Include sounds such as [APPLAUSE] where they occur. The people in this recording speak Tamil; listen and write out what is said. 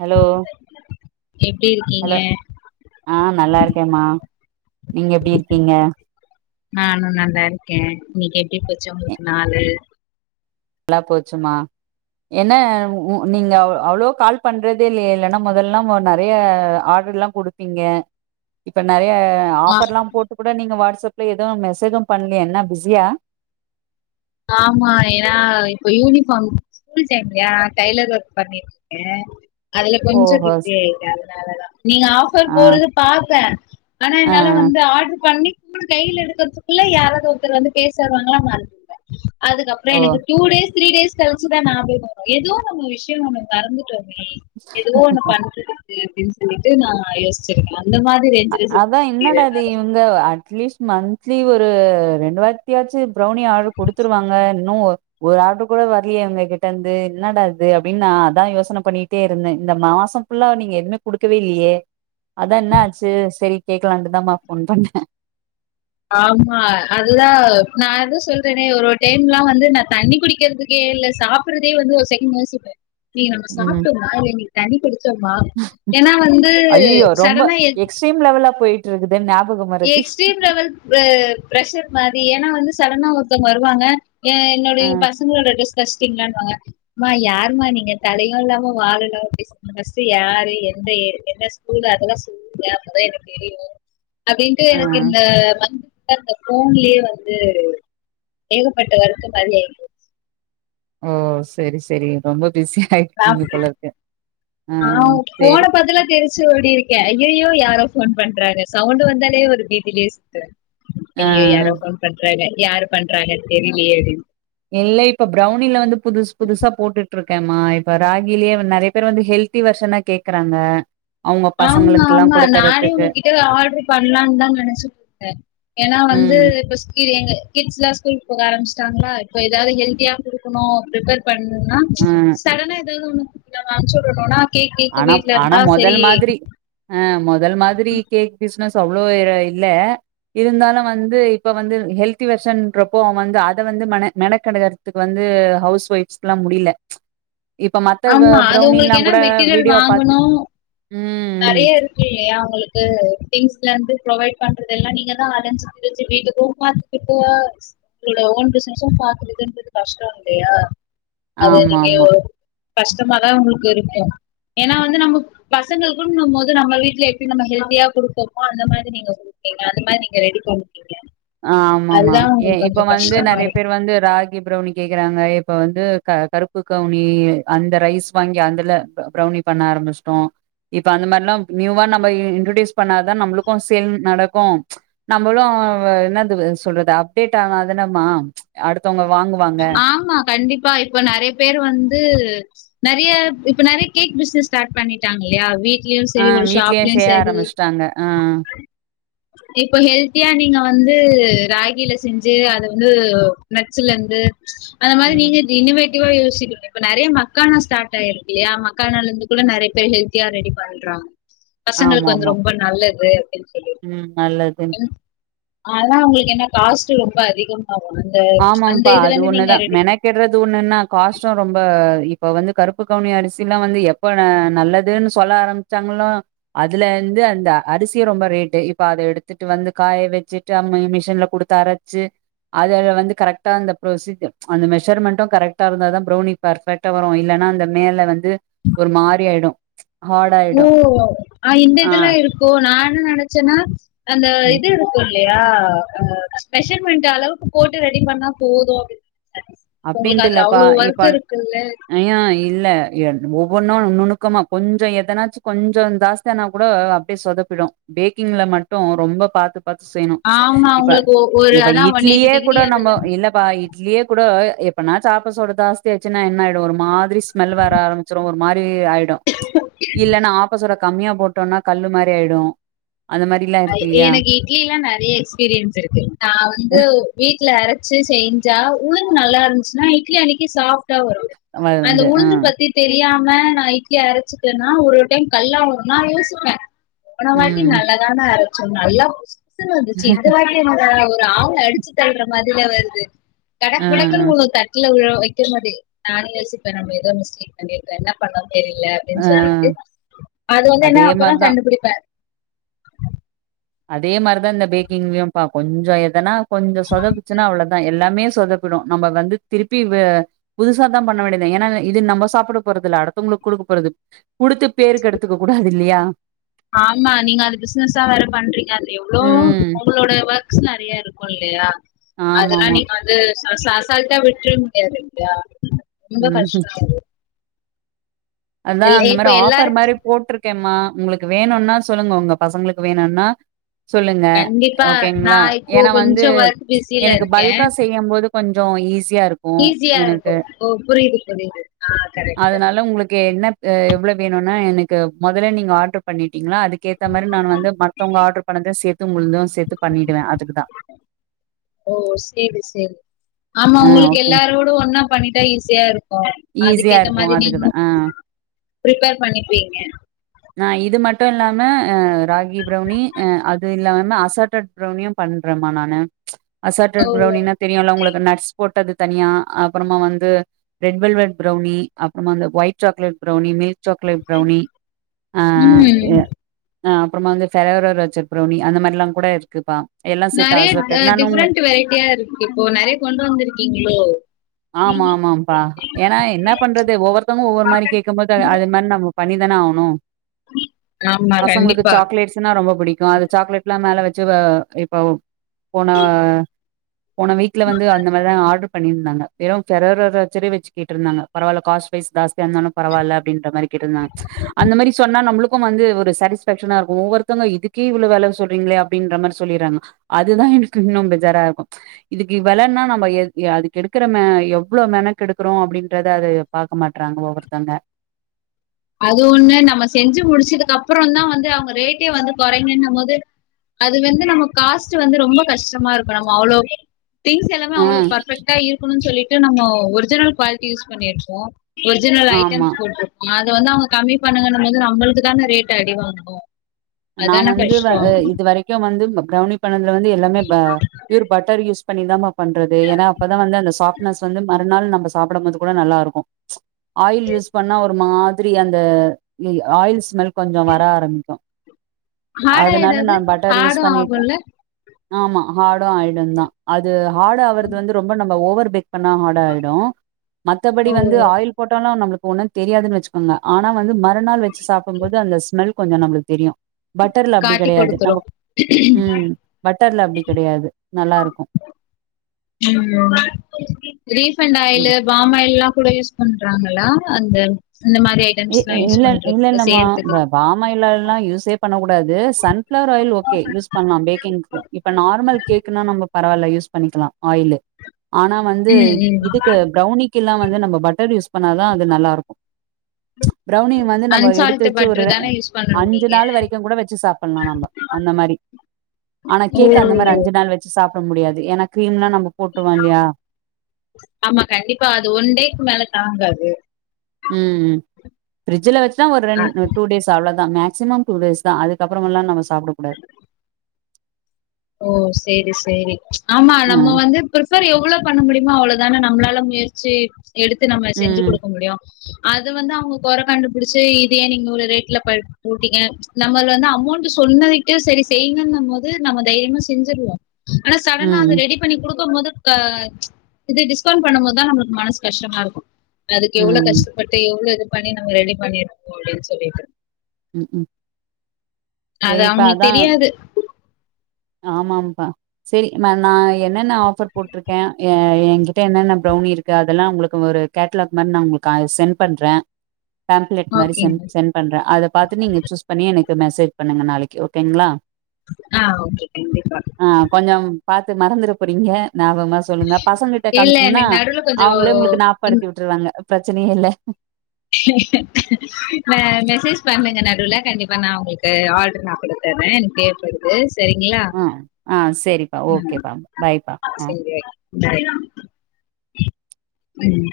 ஹலோ எப்டி இருக்கீங்க ஹலோ ஆ நல்லா இருக்கேன்ம்மா நீங்க எப்டி இருக்கீங்க நானும் நல்லா இருக்கே இன்னைக்கு எப்டி போச்சி உங்களுக்கு நாளு நல்லா போச்சுமா என்ன உ உ நீங்க அவ் அவ்வளோ கால் பண்றதே இல்லயே இல்லன்னா மொதல்லா மொ நெறைய ஆர்டர் எல்லாம் குடுத்தீங்க இப்ப நறைய ஆ ஆஃபர்ல்லா போட்டு கூட நீங்க வாட்ஸ் அப்ல எதும் மெசேஜும் பண்லயே என்ன பிஸியா ஆமா ஏன்னா இப்ப யூனிஃபார்ம் ஸ்கூல் டைம் இல்லயா டைலர் ஒர்க் பண்ணிட்டு இருக்கே அதுல கொஞ்சம் ஓஹோ பிஸியாயிட்டே அதனால தா நீங்க ஆஃபர் ஆ போறது பாப்பே ஆனா ஆ என்னால வந்து ஆர்டரு பண்ணி ஃபோன கையில எடுக்கறதுக்குள்ள யாராவது ஒருத்தர் வந்து பேச வருவாங்களா மற அதுக்கப்பறோ ஓ எனக்கு டூ டேஸ் த்ரீ டேஸ் கழிச்சுதா ஞாபகோ வரும் ஏதோ நம்ம விஷயம் ஒன்னு மறந்துட்டோமே ஏதோ ஒண்ணு பண்ணது எப்டி அப்டின்னு சொல்லிட்டு நா யோசிச்சிருக்கே அந்த மாரி ரேஞ்சுல சுத்திட்டு இருக்கே நானு வந்து அட்லீஸ் மந்த்லி ஒரு ரெண்டு வாட்டியாச்சு பிரவுனி ஆர்டர் குடுத்துருவாங்க இன்னு ஒ ஒரு ஆர்டர் கூட வரலயே உங்க கிட்டருந்து என்னடாது அப்டின்னு நா அதா யோசன பண்ணிட்டே இருந்தே இந்த மாசம் ஃபுல்லா நீங்க எதுமே குடுக்கவே இல்லையே அதா என்ன ஆச்சு சேரி கேக்கலான்ட்டுதாம்மா ஃபோன் பண்ணே ஆமா அதுதா நா அது சொல்றேனே ஒரு டைம்ல்லா வந்து நா தண்ணி குடிக்கிறதுக்கே இல்ல சாப் பிட்றதையே வந்து ஒரு செகண்ட் யோசிப்பே இன்னைக்கு நம்ம ம் சாப்பிட்டோமா இல்ல இன்னைக்கு தண்ணி குடிச்சோமா ஏன்னா வந்து ஐயயோ ரொம்ப சடனா எதவும் எக்ஸ்ட்ரீம் லேவலா போயிட்டு இருக்கு என் ஞாபகம் ம எக்ஸ்ட்ரீம் லெவல் அ ப்ரஷர் மாரி ஏன்னா வந்து சட்டன்னா ஒருத்தர் வாருவாங்க ஏன் ஆ என்னனுடைய பசங்களோட டிரஸ் தச்சிட்டிங்களான்னுவாங்க மா யாரும்மா நீங்க தலையும் இல்லாம் வாலு இல்லாம இப்டி சொன்னா ஃபர்ஸ்ட் யாரு எந்த என்ன ஸ்கூல் அதல்லா சொல்லு ஞாபகமா எனக்கு தெரியும் அப்டின்ட்டு ஆ எனக்கு இந்த மந்த அ போன்லயே வந்து ஏகப்பட்ட ஒர்க்கு காலியாயிட்டு ஓ சேரி சேரி ரொம்ப பிஸியா ஆயிருக்கீங்க போலருக்கு ஆ சேரி இப்ப அதெல்லா ச்சு ஓடிருக்கே அய்யயோ யாரோ ஃபோன் பண்றாங்க சவுண்ட வந்தாலே ஒரு பீதிலே சுத்துறே ஆ அய்யோ யாரோ ஃபோன் பண்றாங்க யார் பண்றாங்கன் தெரிலயே அப்டினு இல்ல இப்ப பிரௌனில வந்து புதுசு புதுசா போட்டுட்டு இருக்கேமா இப்ப ராகிலயே நெறய பேர் வந்து ஹெல்த் த்தி வருஷனா கேக்குறாங்க அவங்க ஆமா பசங்களுக்குல்லா ஆமா நானே குடுக்கறதுக்கு உங்ககிட்ட ஆர்டரு பண்ணலான்னு தா நெனச்சிட்டுருக்கே ஏன்னா வந்து ம் இப்ப சுத்தி எங்க கிட்ஸ்ல்லா ஸ்கூல் போக ஆரம்பச்சட்டாங்களா இப்போ ஏதாவது ஹெல்த்தியா குடுக்கணும் ப்ரிப்பர் பண்ணணுன்னா ம் சடனா ஏதாவது ஒன்னு நம்ம அம்ச்சு விடணுன்னா ஆனா ஆனா மொதல மாதிரி ஆ மொதல மாதிரி கேக் பிஸ்னஸ் இப்ப அவ்ளோ இல்ல இருந்தாலு வந்து இப்ப வந்து ஹெல்தி வருஷன்றப்போ அவ வந்து அத வந்து ம மெக்கெட இதுக்கு வந்து ஹவுஸ் ஒய்ஸ்லா முடில இப்ப மத்த பிரௌனில்லாங்கூட வாங்கணு ம் நெறய இருக் இல்லையா உங்களுக்கு திங்ஸ்ல இருந்து ப்ரவைட் பண்றது எல்லா நீங்க தா அழஞ்சு திருஞ்சு வீட்டு போ மா இப்ப உங்களோட ஓன் பிசினஸும் பாக்குறதுன்றது கஷ்டோ இல்லயா அது ஆமா நீங்க ஆமா கஷ்டமாதா உங்களுக்கு இருக்கு ஏன்னா வந்து நம்ம பசங்களுக்குனு போது நம்ம வீட்ல எப்டி நம்ம ஹல்தியா குடுக்கிறோமோ அந்த மாரி நீங்க நீங்க அந்த மாரி நீங்க ரெடி பண்ணிட்டீங்க ஆ ஆமாமா எ இப்ப வந்து கஷ்டமா நெறய இருக்கு பேர் வந்து ரா பிரௌனி கேக்குறாங்க இப்ப வந்து க கருப்பு கவுனி அந்த ரைஸ் வாங்கி அந்தல பிரௌனி பண்ண ஆரம்பிச்சுடோ இப்ப அந்த மாரிலா நியூவா நம்ம இன்ட்ரடியூஸ் பண்ணாதா நம்மளுக்கு சேல் நடக்கு ச் நம்மளு என்னது சொல்றது அப்டேட் ஆனாதானேம்மா ச் அடுத்தவுங்க வாங்குவாங்க ஆமா கண்டிப்பா இப்ப நெறய பேர் வந்து நெறய இப்ப நெறய கேக் பிசினஸ் ஸ்டார்ட் பண்ணிட்டாங்க இல்லயா வீட் வீட்லயு ஆ சேரி ஒரு வீட்லயே ஷாப்லயு செய்ய சேரி ஆரம்பிச்சுட்டாங்க. ஆ. இப்போ ஹெல்த்தியா நீங்க வந்து ராகில செஞ்சு அத வந்து நட்ஸ்ல இருந்து அந்த மாரி ம். நீங்க இன்னோவேட்டிவா யோசிக்கணு இப்ப நெறய மக்கான ஸ்டார்ட் ஆயிருக்குல்லையா மக்கானம்ல இருந்து கூட நெறய பேர் ஹெல்தி த்தியா ரெடி பண்றாங் பசங்களுக்கு வந்து ஆமாமா. ரொம்ப நல்லது அப்டின்னு சொல்லி ம் நல்லது. ஆனா உங்களுக்கு என்ன காஸ்ட் ரொம்ப அதிகம் ஆகு அந்த அந்த ஆமாம்ப்பா இதுல அது இருந்து நீங்க ஒண்ணுதா ரெடி மெக்கெடுறது ஒண்ணுன்னா காஸ்ட்டு ரொம்ப இப்ப வந்து கருப்பு கவுனி அரிசி எல்லா வந்து எ இப்ப நல்லதுன்னு சொல்ல ஆரம்பிச்சாங்களோ அதுல இருந்து அந்த அரிசிய ரொம்ப ரேட்டு் இப்ப அத எடுத்துட்டு வந்து காய வச்சுட் மிஷின்ல குடுத்து அரச்சு அத வந்து கரெக்டா அந்த பொரோசிஜர் அந்த மெஷர்மெண்டு கரெக்டா இருந்தா தா பிரவுனி பர்ஃபெக்டா வரு இல்லனா அந்த மேல வந்து ஒரு மாரி ஆயிடு ஓ இந்த ஆ. இதுல இருக்கு நா என்ன நெனச்சேன்னா அந்த ம். இது இல்லயா மெசர்மெண்ட் இந்த அளவுக்கு போட்டு ரெடி பண்ணா போது அப்டி உங்களுக்கு அதுல அவ்ளோ வருத்தோ இருக்குல்ல ஐய்யோ இல்ல ஒவ்வொன்னு நுணுக்கமா கொஞ்சோ எதனாச்சு கொஞ்சோ ஜாஸ் இப்ப கூட அப்டியே சொதப்பிடு பேக்கிங்ல மட்டு ரொம்ப பாத்து பாத்து செய்யணு ச் ஆமா இப்ப உங்களுக்கு ஒ ஒரு இப்ப அதான் ஒன் எயிட்டி இட்லியே டிகிரி கூட அதுல நம்ம இல்லப்பா இட்லியே கூட எப்பனா ஆப்ப சோடு ஜாஸ்திய ஆச்சுன்னா என்ன ஆயிடு ஒரு மாதிரி ஸ்மெல் வர ஆரம்பிச்சிரு ஒரு மாரி ஆயிடு [INAUDIBLE] இல்லைன்னா ஆப்பசோட கம்மியா போட்டோம்னா கல்லு மாரி ஆயிடு அந்த மாதிரி [UNINTELLIGIBLE] இட்லில்லா நறைய எக்ஸ்பீரியன்ஸ் இருக்கு நா வந்து வீட்ல அரச்சு செஞ்சா உளுந்து நல்லா இருந்துச்சு ஆ இட்லி அன்னைக்கு சாஃப்ட்டா வரு வ அந்த வந்து அ. உளுந்து பத்தி தெரியாம நா இட்லியே அரைச்சுட்டேன்னா ஒரு டைம் கல்லா வரு நா யோசிப்பே பேன வாட்டி ம். நல்லா தான அரச்சோ நல்லா புஸ்ன்னு வந்துச்சு இந்த வாட்டி ஒரு ஆள அடிச்சு தள்ற மாதிரில வருது அ, கடக் அ. முடக்ன்னு உ த வீல வைக்கிற மாட்டே நானே யோசிப்பே நம்ம ஏதோ மிஸ்டேக் பண்ணிருக்கே என்ன பண்ணோ தெரியல ன் அ. சொல்ட்டு அது வந்து என்ன அதே அப்புறோ மாரி தான். கண்டுபிடிப்பே அதே மாரிதா இந்த பேக்கிங்லயும்ப்பா கொஞ்சொ எதனா கொஞ்சொ சொதப்புச்சுன்னா அவ்ளதா எல்லாமே சொத ப்பிடு நம்ம வந்து திருப்பி வ புதுசாதா பண்ண வேண்டியதுதா ஏன்னா இது இது நம்ம சாப்பட போறதில்ல அடுத்தவங்களுக்கு குடுக்க போறது குடுத்து பேரு கெடுத்துக்க கூடாது இல்லியா ஆமா நீங்க அது பிசினஸா வேற பண்றீங்க அது எவ்ளோ ம் உங்களோட வொர்க் ஸ் நெறைய இருக்கு இல்லையா அதெல்லா ஆமாமா நீங்க வந்து ச ச அசால்ட்டா விட்ற முடியாது இல்லயா ரொம்போ ம் கஷ்டோ அது அதா அந்த இப்ப மாரி ஆஃபர் எல்லாருக்கு மாரி போட்ரு கேம்மா உங்களுக்கு வேணுன்னா சொல்லுங்க உங்க பசங்களுக்கு வேணுன்னா சொல்லுங்க கண்டிப்பா நா ஓகேங்ளா இப்போ ஏன்னா வந்து கொஞ்சோ ஒர்க் பிஸில எனக்கு இருக்கே பல்கா செய்யும் போது கொஞ்சோ ஈஸியா இரு ஈஸியா இருக்கு ஓ புரியுது புரியுது ஆ கரெக்ட்டு கே என்ன ஆ எவ்ளோ வேணுன்னா எனக்கு மொதல்ல நீங்க ஆர்டர் பண்ணிட்டீங்னா அதுக்கேத் த மாரி நானு வந்து மத்தவங்க ஆர்டர் பண்ணது சேத்து உங்களுது சேத்து பண்ணிடுவே அதுக்குதா ஓ சேரி சேரி ஆமா ஆ உங்களுக்கு ஓகேங் எல்லாரோடவு ஒண்ணா பண்ணிட்டா ஈஸியா இருக்கு ஈஸியா அதுக்கேத்த இருக்கு மாரி அதுக்குதா நீங்களு ஆ ஆ பிரிப்பேர் பண்ணிப்பீங்க ஆ இது மட்டு இல்லாம ஆ ராகி ப்ரௌனி ஆ அது இல்லாம அசாட்டட் பிரவுனியு பண்றம்மா நானு ஓ அசாட்டட் பிரவுனினா தெரியுல்ல உங்களுக்கு நட் ஸ் போட்டது தனியா அப்புறமா வந்து ரெட் வெல்வெட் பிரவுனி அப்புறமா அந்த white chocolate brownie milk chocolate brownie ஆ ம் எ ஆ அப்றமா வந்து ஃபெராரோ ரோச்சர் பிரவுனி அந்த மாரில்லாங் கூட இருக்குப்பா எல்லாம் சேத்து நெறைய ஆ அசோட்டட் நானு உங்களுக்கு டிஃப்ரெண்ட் வெரைட்டியா இருக்கு இப்போ நெறைய கொண்டு வந்திருக்கீங்களோ ஆமா ஆமாம்ப்பா ஏன்னா என்ன பண்றது ஒவ்வொருத்தவங்க ஒவ்வொரு மாரி கேக்கும் போது அது அது மாரி நம்மோ பண்ணிதான ஆவணு ஆமா பசங்களுக்கு கண்டிப்பா சாக்லேட்ஸ் னா ரொம்ப புடிக்கு அது சாக்லேட்ல மேல வச்சு வ இப்ப போன போன வீக்ல வந்து அந்த மாரிதா ஆர்ட்ரு பண்ணிருந்தாங்க வெறு ஃபெராரோ ரோச்சரே வச்சு கேட்டுருந்தாங்க பரவால்ல காஸ்ட் வைஸ் ஜாஸ்தியா இருந்தாலு பரவால்ல அப்டின்ற மாரி கேட்ருந்தாங்க அந்த மாரி சொன்னா நம்மளுக் கு வந்து ஒரு சாட்டிஸ்ஃபேக்‌ஷனா இருக்கு ஒவ்வொருத்தங்க இதுக்கே இவ்ளோ வெல சொல்றீங்களே அப்டின்ற மாரி சொல்லிர்றாங்க அதுதா எனக்கு இன்னு பெஜாரா இருக்கு இது க்கு வெலன்னா நம்ம எத் ய அதுக்கு எடுக்கிற மெ எவ்ளோ மெனக்கெடுக்குறோ அப்டின்றத அது பாக்க மாட்றாங்க ஒவ்வொருத்தங்க அது ஒண்ணு நம்ம செஞ்சு முடிச்சதுக்கு அப்றோந்தா வந்து அவங்க ரேட்டே வந்து கொறைங்கன்னும் போது அது வந்து நம்ம காஸ்ட் வந்து ரொம்ப கஷ்டமா இருக்கு நம்மோ அவ்ளோ திங்ஸ் எல்லாமே ஆ அவ்ளோ பர்ஃபெக்டா இருக்கணுன்னு சொல்லிட்டு நம்மோ ஒரிஜினல் குவாலிட்டி யூஸ் பண்ணிருப்போ ஒரிஜினல் ஆமா ஐட்டம்ஸ் போட்ருப்போ அது வந்து அவங்க கம்மி பண்ணுங்கன்னும்போது நம்மளுக்குதான ரேட் அடி வாங்கு நா அதான வந்து வ கஷ்டோ அ இதுவரைக்கு வந்து ப பிரௌனி பண்ணதுல வந்து எல்லாமே ப ப்யூர் பட்டர் யூஸ் பண்ணிதாம்மா பண்றது ஏன்னா அப்பதா வந்து அந்த சாஃப்ட்னஸ் வந்து மறுநாள் நம்ப சாப்படம்போது கூட நல்லா இருக்கு ஆயில் யூஸ் பண்ணா ஒரு மாதிரி அந்த ய் ஆயில் ஸ்மெல் கொஞ்சோ வர ஆரம்பிக்கு ஹார்டா அதனால நா ஏதாவது பட்டர் ஹார்டு யூஸ் பண்ணிட்டே ஆகுல்ல ஆமா ஹாடு ஆயிடுந்தா அது ஹாடு ஆவறது வந்து ரொம்ப நம்ம ஓவர் பேக் பண்ணா ஹாடு ஆயிடு மத்தபடி ஓ வந்து ஆயில் போட்டாலு நம்ளுக்கு ஒன்னு தெரியான்னு வச்சுக்கோங்க ஆனா வந்து மறுநாள் வச்சு சாப்டும் போது அந்த ஸ்மெல் கொஞ்சோ நம்ளுக் தெரியு பட்டர்ல அப்டி காட்டி கெடையாது குடுத்துரு நம்ம ம் பட்டர்ல அப்டி கெடையாது நல்லாருக்கு ம் ம். ரீஃபண்டாயிலு பாம் ஆயில்லா கூட யூஸ் பண்றாங்களா அந்த அந்த மாரி ஐ இ இல்ல இல்ல இல்லம்மா இந்த பாமாயில்லல்லா யூஸே பண்ணக்கூடாது sunflower oil okay use பண்லா பேக்கிங்க்கு இப்ப நார்மல் கேக்ன்னா நம்ம பராவால்ல யூஸ் பண்ணிக்கலா ஆயிலு ஆனா வந்து ம் ம் இதுக்கு ப்ரௌனிக்குல்லா வந்து நம்ம பட்டர் யூஸ் பண்ணாதா அது நல்லா இருக்கு பிரௌனி வந்து நம்ம எடுத்து அன்சால்ட் வச்சு ஒரு பட்டர் தான யூஸ் பண்ணணு அஞ்சு நீங்க நாள் வரைக்கும் கூட வச்சு சாப்புலா நம்ப அந்த மாரி ஆனா ஓ கேக் அந்த மாரி அஞ்சு நாள் வச்சு சாப்ட முடியாது ஏன்னா கிரீம்ல்லா நம்ம போட்ருவோ இல்லயா ஆமா கண்டிப்பா அது ஒன் டேக்கு மேல தாங்காது ம் ம் ஃப்ரிட்ஜ்ல வச்சுதா ஒரு அ ரெண் டூ டேஸ் ஸ் அவ்ளோ தா மேக்சிமம் டூ டேஸ் தா அதுக்கப்றமெல்லா நம்ம சாப்டக்கூடாது ஓ சேரி சேரி ஆமா அ நம்ம வந்து ப்ரிஃபர் எவ்ளோ பண்ண முடியுமோ அவ்ள தான நம்ளால முயற்சி எடுத்து நம்ம செஞ்சு ம் குடுக்க முடியு அது வந்து அவுங்க கொற கண்டுபிடிச்சு இத ஏன் நீங்க இவ்ளோ ரேட்ல ப போட்டிங்க நம்மள் வந்து அமௌண்ட் சொன்னதுக்கே சரி செய்யுங்கன்னு போது நம்ம தைரியமா செஞ்சிருவோ ஆனா சடனா ம் அது ரெடி பண்ணி குடுக்கும் போது க இது டிஸ்கவுண்ட் பண்ணு போதுதா நம்மளுக்கு மனசு கஷ்டமா இருக்கு அதுக்கு எவ்ளோ ம் கஷ்டப்பட்டு எவ்ளோ இது பண்ணி நம்ம ரெடி பண்ணிருக்கோ அப்டின்னு சொல்லிட்டு ம்ம் அது சரிப்பா அவுங்களுக்கு தெரியாது ஆமாம்பா செரி நா நா என்னென்ன ஆஃபர் போட்ருக்கே எ என்கிட்ட என்னென்ன ப்ரௌனி இருக்கு அதெல்லா ஒங்ளுக்கு ஒரு கேட்லாக் மாரி நா உங்களுக்கு சென் பண்றேன் டாம்ப்லேட் மாரி செ ஓகேங்க சென் ட் பண்றே அத பாத்து நீங்க சூஸ் பண்ணி எனக்கு மெசேஜ் பண்ணுங்க நாளைக்கு ஓகேங்ளா ஆ ஓகே கண்டிப்பா ஆ கொஞ்சம் பாத்து மறந்துற போறீங்க ஞாபகமா சொல்லுங்க பசங்க கிட்ட இல்ல காம்ச்சீங்கன்னா எனக்கு நடுவுல கொஞ்சோ அவுங்களே ஒங்ளுக்கு இங்க ஞாப்படுத்தி விட்டுருவாங்க பிரச்சனயே இல்ல மெ மெசேஜ் பண்ணுங்க நடுவுல கண்டிப்பா நா உங்ளுக்கு ஆர்ட்ரு நா குடுத் தரே எனக் தேவ் படு து சரிங்களா ஆ ஆ சரிப்பா ம் ஓகேப்பா பாய்ப்பா ஆ சரி வைக் சரி ம்